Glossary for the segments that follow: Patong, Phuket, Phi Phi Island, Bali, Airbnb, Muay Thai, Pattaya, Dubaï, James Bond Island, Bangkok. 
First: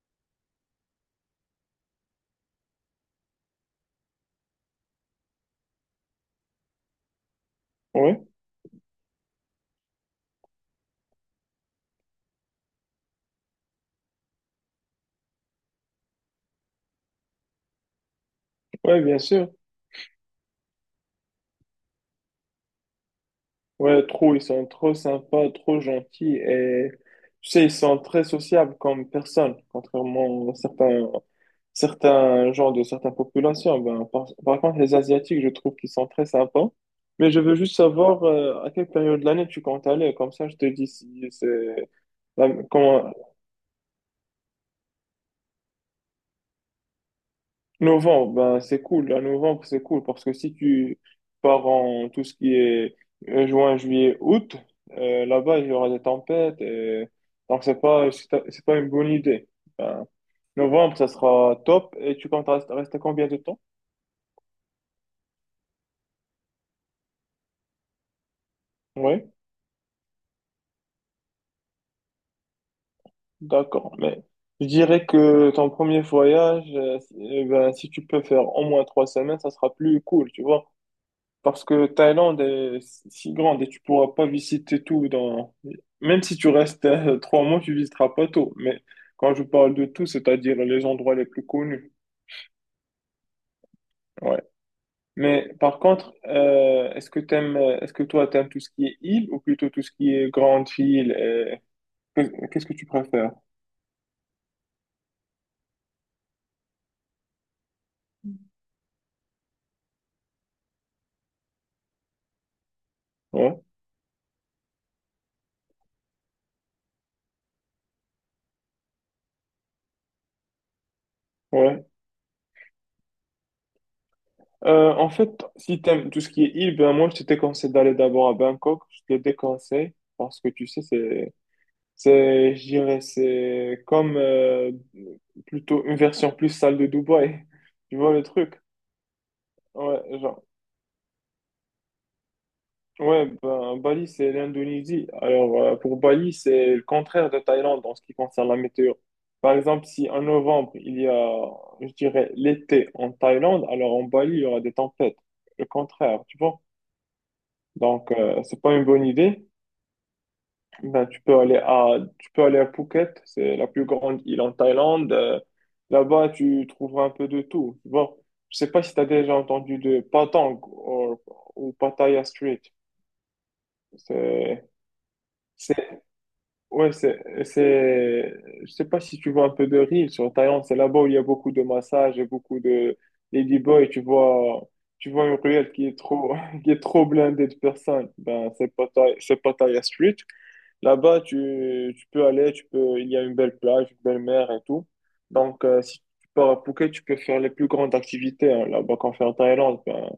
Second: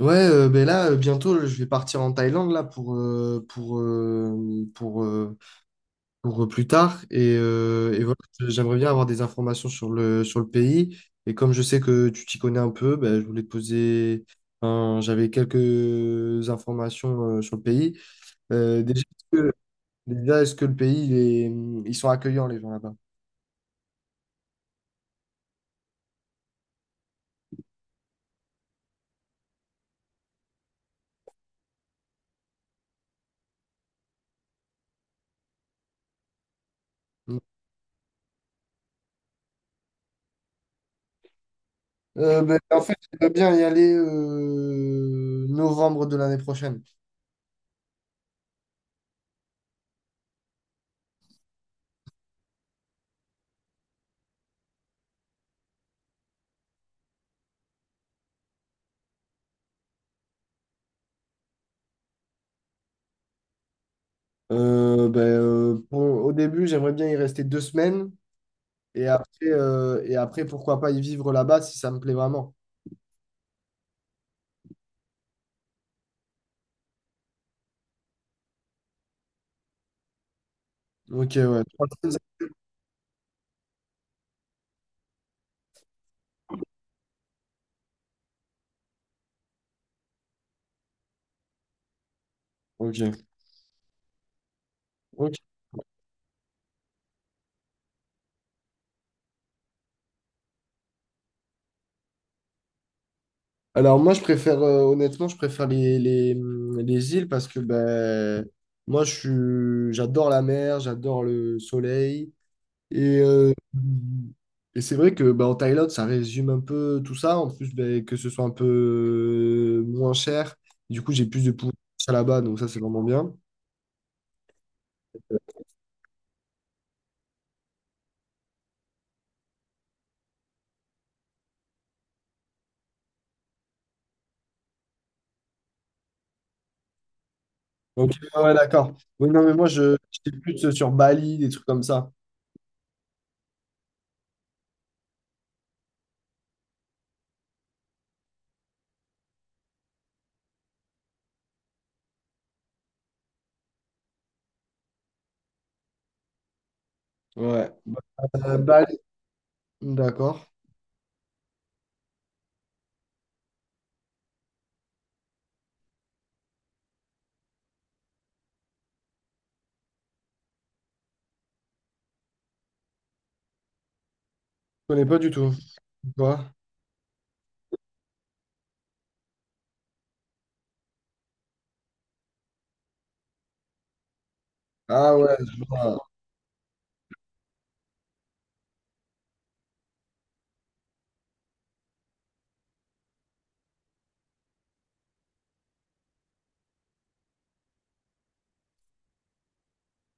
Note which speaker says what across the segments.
Speaker 1: Bientôt, je vais partir en Thaïlande là pour plus tard et et voilà,
Speaker 2: Ouais,
Speaker 1: j'aimerais bien avoir des informations sur le pays et comme je sais que tu t'y connais un peu, ben, je voulais te poser, j'avais quelques informations sur le pays. Euh,
Speaker 2: ouais,
Speaker 1: déjà,
Speaker 2: bien
Speaker 1: est-ce
Speaker 2: sûr.
Speaker 1: que, déjà, est-ce que le pays ils sont accueillants les gens là-bas?
Speaker 2: Ouais, trop, ils sont trop sympas, trop gentils et tu sais, ils sont très sociables comme personnes, contrairement à certains, genres de certaines populations. Ben, par contre, les Asiatiques, je trouve qu'ils sont très sympas. Mais je veux juste savoir à quelle période de l'année tu comptes aller, comme ça je te dis si c'est
Speaker 1: Euh,
Speaker 2: la-
Speaker 1: ben, en fait,
Speaker 2: comment-
Speaker 1: j'aimerais bien y aller novembre de l'année prochaine.
Speaker 2: Novembre, ben c'est cool. À novembre, c'est cool parce que si tu pars en tout ce qui est juin, juillet, août, là-bas, il y aura des tempêtes. Donc, c'est pas une bonne idée. Ben, novembre, ça sera top. Et tu comptes rester, combien de temps?
Speaker 1: Au début, j'aimerais bien y rester 2 semaines et après,
Speaker 2: Oui,
Speaker 1: et après pourquoi pas y vivre là-bas si ça me plaît vraiment.
Speaker 2: d'accord. Mais je dirais que ton premier voyage, si eh ben, si tu peux faire au moins 3 semaines, ça sera plus cool, tu vois.
Speaker 1: Ok, ouais.
Speaker 2: Parce
Speaker 1: Trois
Speaker 2: que
Speaker 1: semaines.
Speaker 2: Thaïlande est si grande et tu pourras pas visiter tout. Dans... Même si tu restes 3 mois, tu visiteras pas tout. Mais quand je parle de tout, c'est-à-dire les endroits les plus connus.
Speaker 1: Ok.
Speaker 2: Ouais.
Speaker 1: Ok.
Speaker 2: Mais par contre, est-ce que toi, t'aimes tout ce qui est île ou plutôt tout ce qui est grande île. Et... Qu'est-ce que tu préfères?
Speaker 1: Alors moi, je préfère, honnêtement, je préfère les îles parce que ben, moi, j'adore la mer, j'adore le soleil. Et, euh,
Speaker 2: Ouais.
Speaker 1: et c'est vrai que ben, en Thaïlande, ça résume un peu tout ça. En plus, ben, que ce soit un peu moins cher. Du coup, j'ai plus de pouvoir
Speaker 2: Ouais.
Speaker 1: d'achat là-bas, donc ça, c'est vraiment bien.
Speaker 2: En fait, si t'aimes tout ce qui est île, ben moi, je te déconseille d'aller d'abord à Bangkok. Je te déconseille parce que tu sais, c'est, je dirais, c'est comme plutôt une version plus sale de Dubaï. Tu
Speaker 1: Ok,
Speaker 2: vois le
Speaker 1: ouais,
Speaker 2: truc?
Speaker 1: ouais, d'accord. Oui, non, mais moi, je
Speaker 2: Ouais,
Speaker 1: j'étais
Speaker 2: genre,
Speaker 1: plus sur Bali, des trucs comme ça.
Speaker 2: ouais, ben, Bali, c'est l'Indonésie. Alors, pour Bali, c'est le contraire de Thaïlande en ce qui concerne la météo. Par exemple, si en novembre, il y a, je dirais, l'été en Thaïlande, alors en Bali, il y aura des tempêtes. Le contraire, tu vois?
Speaker 1: Ouais.
Speaker 2: Donc, c'est pas une
Speaker 1: Bali,
Speaker 2: bonne idée.
Speaker 1: d'accord.
Speaker 2: Ben, tu peux aller à Phuket, c'est la plus grande île en Thaïlande. Là-bas, tu trouveras un peu de tout. Bon, je sais pas si tu as déjà entendu de Patong ou Pattaya Street. C'est,
Speaker 1: Je connais pas du tout.
Speaker 2: c'est,
Speaker 1: Quoi?
Speaker 2: ouais, je sais pas si tu vois un peu de riz sur Thaïlande. C'est là-bas où il y a beaucoup de massages et beaucoup de ladyboys. Tu vois, tu
Speaker 1: Ah
Speaker 2: vois
Speaker 1: ouais,
Speaker 2: une
Speaker 1: je
Speaker 2: ruelle qui
Speaker 1: vois.
Speaker 2: est trop, qui est trop blindée de personnes. Ben, c'est Pattaya Street. Là-bas, tu peux aller, il y a une belle plage, une belle mer et tout. Donc, si tu pars à Phuket, tu peux faire les plus grandes activités hein, là-bas qu'on fait en Thaïlande, ben,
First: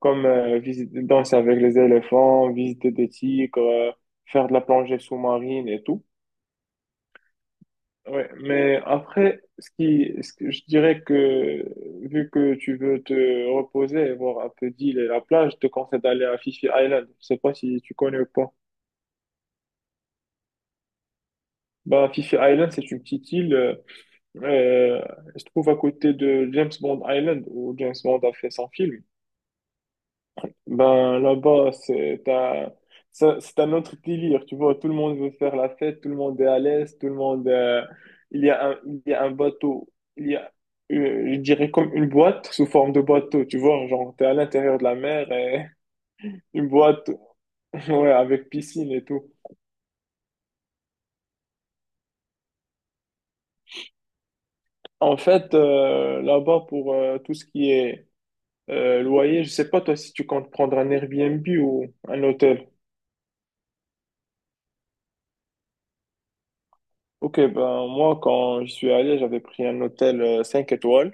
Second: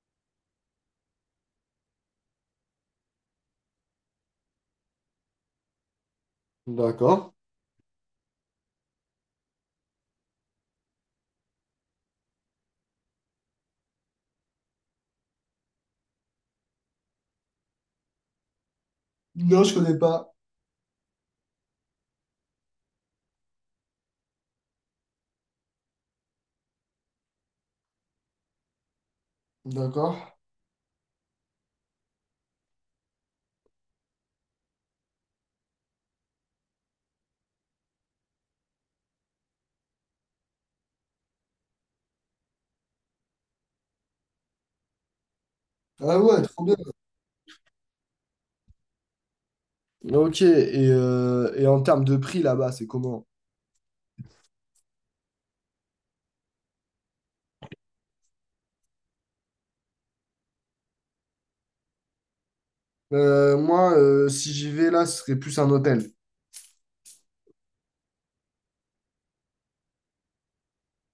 Speaker 2: comme visiter, danser avec les éléphants, visiter des tigres, faire de la plongée sous-marine et tout.
Speaker 1: D'accord.
Speaker 2: Ouais, mais après, ce que je dirais, que vu que tu veux te reposer et voir un peu d'île et la plage, je te conseille d'aller à Phi Phi Island. Je sais pas si tu connais ou pas.
Speaker 1: Non, je connais pas.
Speaker 2: Bah, Phi Phi Island, c'est une petite île. Euh, je trouve, à côté de James Bond Island où James Bond a fait son film.
Speaker 1: D'accord.
Speaker 2: Ben là-bas, c'est un autre délire, tu vois. Tout le monde veut faire la fête, tout le monde est à l'aise. Tout le monde. Il y a un, Il y a un bateau, il y a, je dirais comme une boîte sous forme de bateau, tu vois. Genre, t'es à l'intérieur de la mer et
Speaker 1: Ah ouais, trop
Speaker 2: une
Speaker 1: bien.
Speaker 2: boîte, ouais, avec piscine et tout.
Speaker 1: Ok, et, et en termes de prix là-bas, c'est comment?
Speaker 2: En fait, là-bas, pour tout ce qui est loyer, je sais pas toi si tu comptes prendre un Airbnb ou un hôtel.
Speaker 1: Moi, si j'y vais là, ce serait plus un hôtel.
Speaker 2: Ok, ben moi quand je suis allé, j'avais pris un hôtel 5 étoiles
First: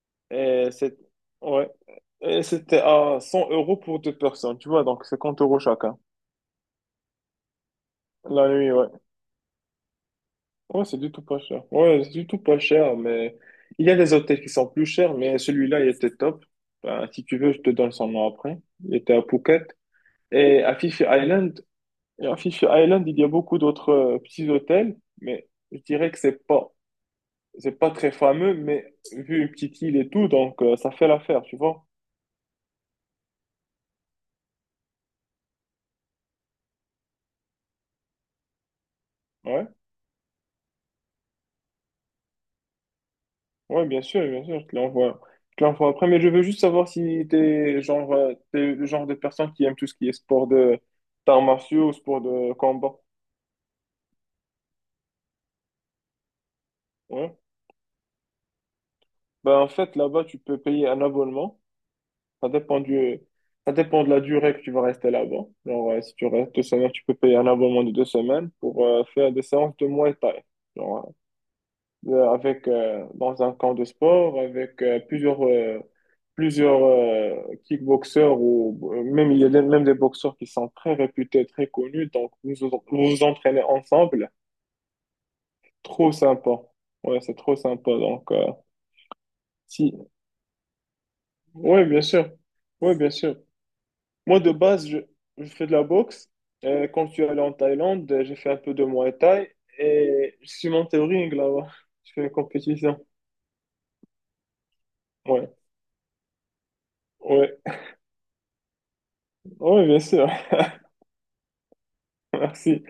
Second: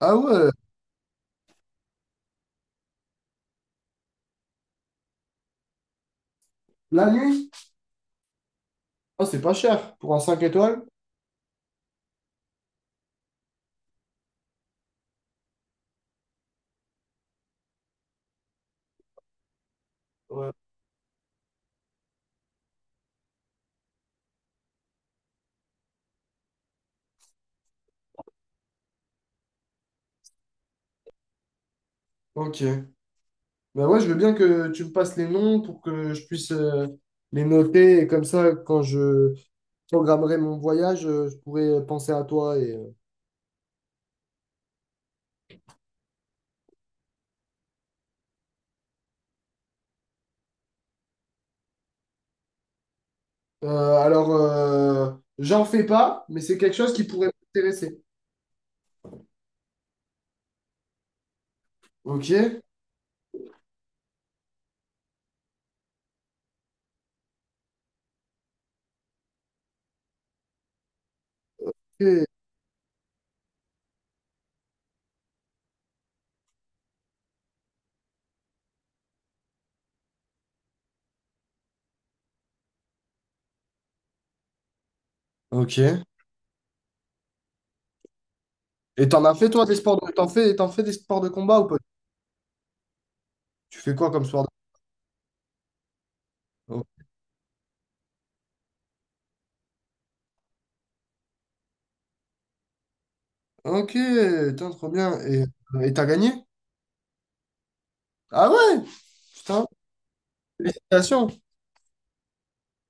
Speaker 1: Ah ouais,
Speaker 2: et c'est ouais, et c'était à 100 € pour deux personnes, tu vois, donc 50 € chacun.
Speaker 1: la nuit?
Speaker 2: La nuit, ouais.
Speaker 1: Oh, c'est pas cher pour un 5 étoiles?
Speaker 2: Ouais, c'est du tout pas cher. Ouais, c'est du tout pas cher, mais il y a des hôtels qui sont plus chers, mais celui-là, il était top. Ben, si tu veux, je te donne son nom après. Il était à Phuket.
Speaker 1: Ouais.
Speaker 2: Et à Fifi Island, Et à Fisher Island, il y a beaucoup d'autres petits hôtels, mais je dirais que c'est pas très fameux, mais vu une petite île et tout, donc ça fait l'affaire, tu vois.
Speaker 1: Ok. Bah ouais, je veux bien que tu me passes les noms pour que je puisse les noter et comme ça, quand je
Speaker 2: Ouais,
Speaker 1: programmerai mon voyage, je pourrai penser à toi. Et, euh,
Speaker 2: ouais, bien sûr, je te l'envoie. Je te l'envoie après, mais je veux juste savoir si t'es genre, t'es le genre de personne qui aime tout ce qui est sport de d'arts martiaux ou sport de combat.
Speaker 1: euh, alors, euh, j'en fais pas, mais c'est quelque chose qui pourrait
Speaker 2: Ouais.
Speaker 1: m'intéresser.
Speaker 2: Ben, en fait, là-bas, tu peux payer un abonnement. Ça
Speaker 1: Ok.
Speaker 2: dépend du, Ça dépend de la durée que tu vas rester là-bas. Genre, si tu restes 2 semaines, tu peux payer un abonnement de 2 semaines pour faire des séances de Muay Thai. Genre, ouais.
Speaker 1: Et-
Speaker 2: Avec, dans un camp de sport, avec plusieurs kickboxeurs ou même, il y a des- même des boxeurs qui sont très réputés, très connus. Donc, vous vous entraînez ensemble.
Speaker 1: Ok.
Speaker 2: Trop sympa. Ouais, c'est trop sympa. Donc,
Speaker 1: Et t'en as fait toi des sports
Speaker 2: si,
Speaker 1: de... t'en fais des sports de combat ou pas?
Speaker 2: ouais, bien sûr. Ouais, bien sûr.
Speaker 1: Tu fais quoi comme
Speaker 2: Moi,
Speaker 1: sport de...
Speaker 2: de base, je fais de la boxe.
Speaker 1: Oh.
Speaker 2: Quand je suis allé en Thaïlande, j'ai fait un peu de Muay Thai et je suis monté au ring là-bas. Je fais une compétition.
Speaker 1: Ok, putain, trop bien.
Speaker 2: Ouais,
Speaker 1: Et t'as gagné?
Speaker 2: ouais,
Speaker 1: Ah ouais, putain,
Speaker 2: ouais, bien sûr.
Speaker 1: félicitations.
Speaker 2: Merci.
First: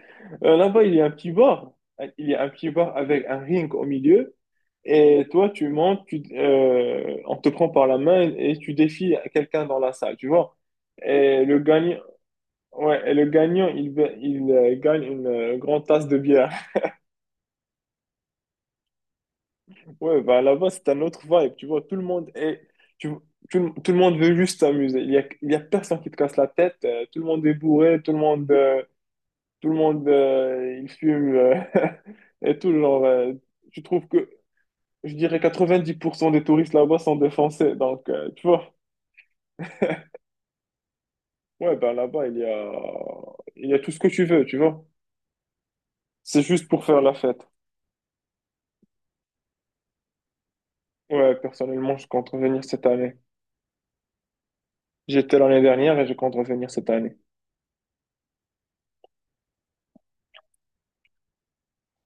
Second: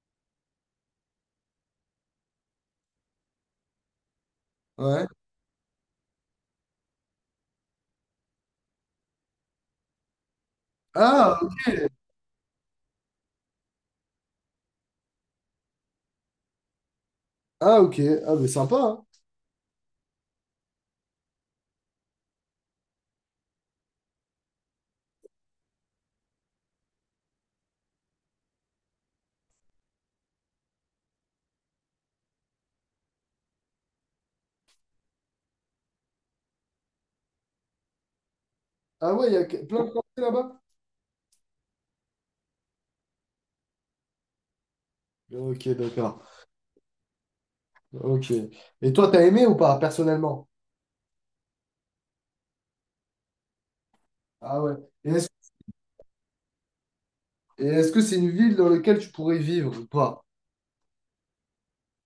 Speaker 2: Là-bas, il y a un petit bar. Il y a un petit bar avec un ring au milieu.
Speaker 1: Ouais.
Speaker 2: Et toi, tu montes, on te prend par la main et tu défies quelqu'un dans la salle, tu vois.
Speaker 1: Ah,
Speaker 2: Et le gagnant, ouais, et le gagnant, il gagne une grande tasse de bière.
Speaker 1: ah ok. Ah mais sympa, hein.
Speaker 2: Ouais, bah là-bas, c'est un autre vibe, tu vois, tu, tout le monde veut juste s'amuser. Il y a personne qui te casse la tête, tout le monde est bourré, il fume, et tout, genre, tu trouves que, je dirais, 90% des touristes là-bas sont des Français, donc, tu vois,
Speaker 1: Ah ouais, il y a plein de Français là-bas.
Speaker 2: ouais, bah là-bas, il y a tout ce que tu veux, tu vois.
Speaker 1: Ok, d'accord.
Speaker 2: C'est juste pour faire la fête.
Speaker 1: Ok. Et toi, t'as aimé ou pas, personnellement?
Speaker 2: Ouais, personnellement, je compte revenir cette année.
Speaker 1: Ah ouais. Et est-ce,
Speaker 2: J'étais l'année dernière et je compte revenir cette année.
Speaker 1: et est-ce que c'est une ville dans laquelle tu pourrais vivre ou pas?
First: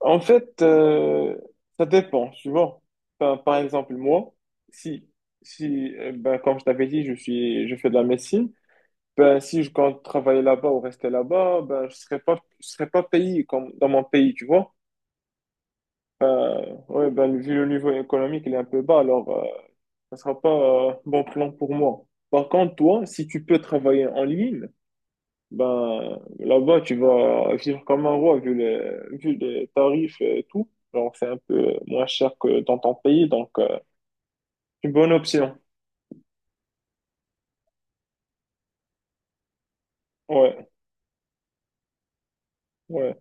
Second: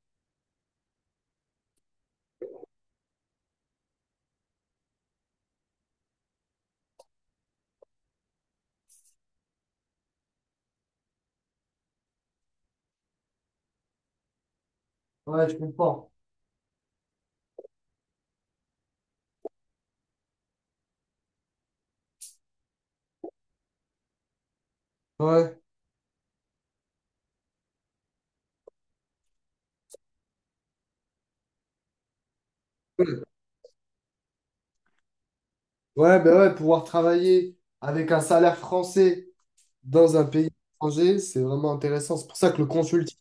Speaker 2: En fait, ça dépend, tu vois. Enfin, par exemple, moi, si, si ben, comme je t'avais dit, je fais de la médecine, ben, si je compte travailler là-bas ou rester là-bas, ben, je serais pas payé comme dans mon pays, tu vois.
Speaker 1: Ouais, je comprends.
Speaker 2: Ouais, ben, vu le niveau économique, il est un peu bas, alors ça sera pas bon plan pour moi. Par contre, toi, si tu peux travailler en ligne,
Speaker 1: Ouais.
Speaker 2: ben, là-bas, tu vas vivre comme un roi vu les tarifs et tout. Genre, c'est un peu moins cher que dans ton pays, donc une bonne option.
Speaker 1: Ouais, ben ouais, pouvoir travailler avec un salaire français dans un pays
Speaker 2: Ouais,
Speaker 1: étranger, c'est vraiment intéressant. C'est pour ça que le consulting,
Speaker 2: ouais,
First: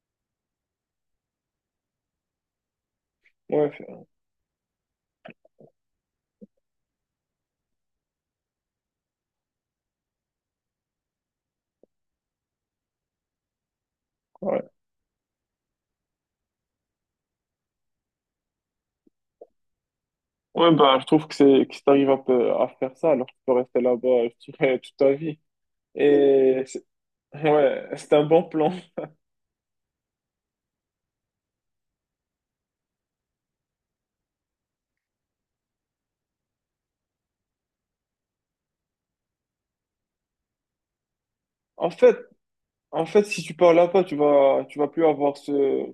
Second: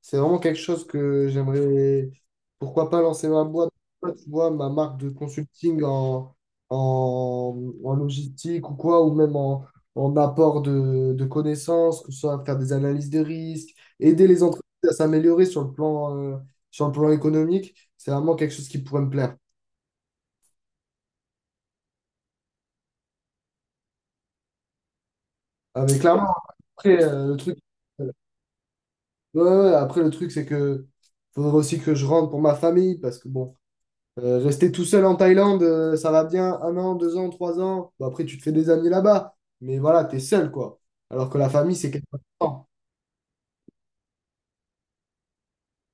Speaker 1: c'est vraiment quelque chose que j'aimerais, pourquoi pas lancer ma boîte,
Speaker 2: ouais,
Speaker 1: tu vois, ma marque de consulting en, en logistique ou quoi, ou même en apport de connaissances, que ce soit faire des analyses de risques, aider les entreprises
Speaker 2: ouais.
Speaker 1: à s'améliorer sur le plan économique. C'est vraiment quelque chose qui pourrait me plaire.
Speaker 2: Ouais, ben, je trouve que c'est que si t'arrives un peu à faire ça, alors tu peux rester là-bas, je dirais, toute ta vie.
Speaker 1: Avec clairement,
Speaker 2: Et c'est-
Speaker 1: après, euh, le truc.
Speaker 2: ouais,
Speaker 1: euh,
Speaker 2: c'est un bon plan.
Speaker 1: Ouais, ouais, ouais. Après, le truc, c'est que faudrait aussi que je rentre pour ma famille parce que bon, rester tout seul en Thaïlande, ça va bien 1 an, 2 ans, 3 ans. Bon, après, tu te fais des amis là-bas, mais voilà, t'es seul quoi. Alors que la famille, c'est
Speaker 2: En
Speaker 1: quelque
Speaker 2: fait,
Speaker 1: temps.
Speaker 2: En fait, si tu pars là-bas, tu vas plus avoir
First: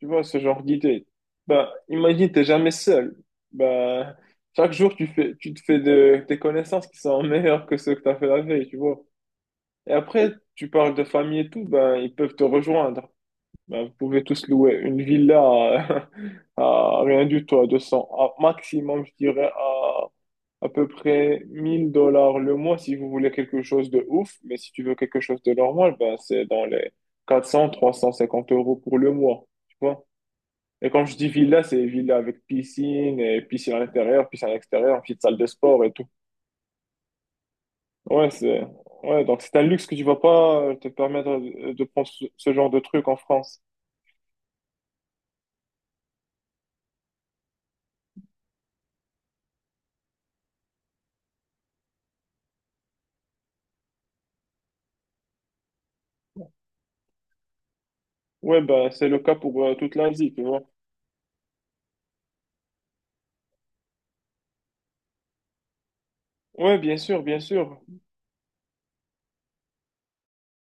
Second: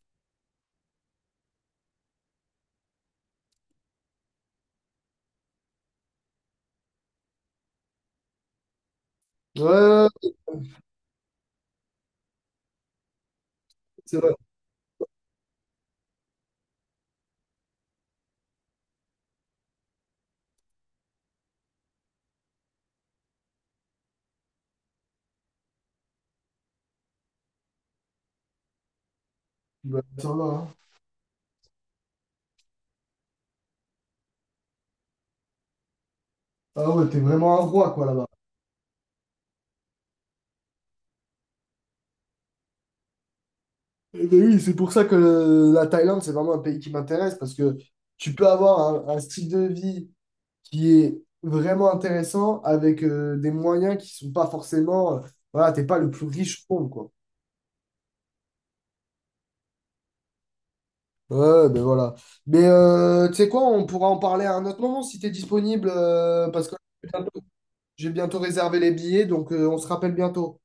Speaker 2: tu vois, ce genre d'idée. Bah, imagine, t'es jamais seul. Bah, chaque jour, tu te fais des connaissances qui sont meilleures que ceux que t'as fait la veille, tu vois.
Speaker 1: Ouais,
Speaker 2: Et
Speaker 1: ouais, ouais,
Speaker 2: après, tu parles de famille et tout, ben, ils peuvent te rejoindre. Ben, vous
Speaker 1: c'est
Speaker 2: pouvez
Speaker 1: vrai.
Speaker 2: tous louer une villa à, à rien du tout, à 200, à maximum, je dirais, à peu près 1 000 dollars le mois si vous voulez quelque chose de ouf. Mais si tu veux quelque chose de normal, ben, c'est dans les 400, 350 € pour le mois, tu
Speaker 1: Bah,
Speaker 2: vois.
Speaker 1: ça va, hein.
Speaker 2: Et quand je dis villa, c'est villa avec piscine, et piscine à l'intérieur, piscine à l'extérieur, petite salle de sport et tout.
Speaker 1: Ah ouais, t'es vraiment un roi quoi là-bas.
Speaker 2: Ouais, ouais, donc c'est un luxe que tu vas pas te permettre de prendre ce genre de truc en France.
Speaker 1: Eh ben oui, c'est pour ça que la Thaïlande, c'est vraiment un pays qui m'intéresse parce que tu peux avoir un style de vie qui est vraiment intéressant avec des moyens qui sont pas forcément. Voilà, t'es pas le plus riche au monde, quoi.
Speaker 2: Ouais, bah, c'est le cas pour toute l'Asie, tu vois.
Speaker 1: Ouais, ben voilà. Mais tu sais quoi, on pourra en parler à un autre moment si t'es disponible, parce que
Speaker 2: Ouais, bien
Speaker 1: j'ai
Speaker 2: sûr,
Speaker 1: bientôt
Speaker 2: bien sûr.
Speaker 1: j'ai bientôt réservé les billets, donc on se rappelle bientôt.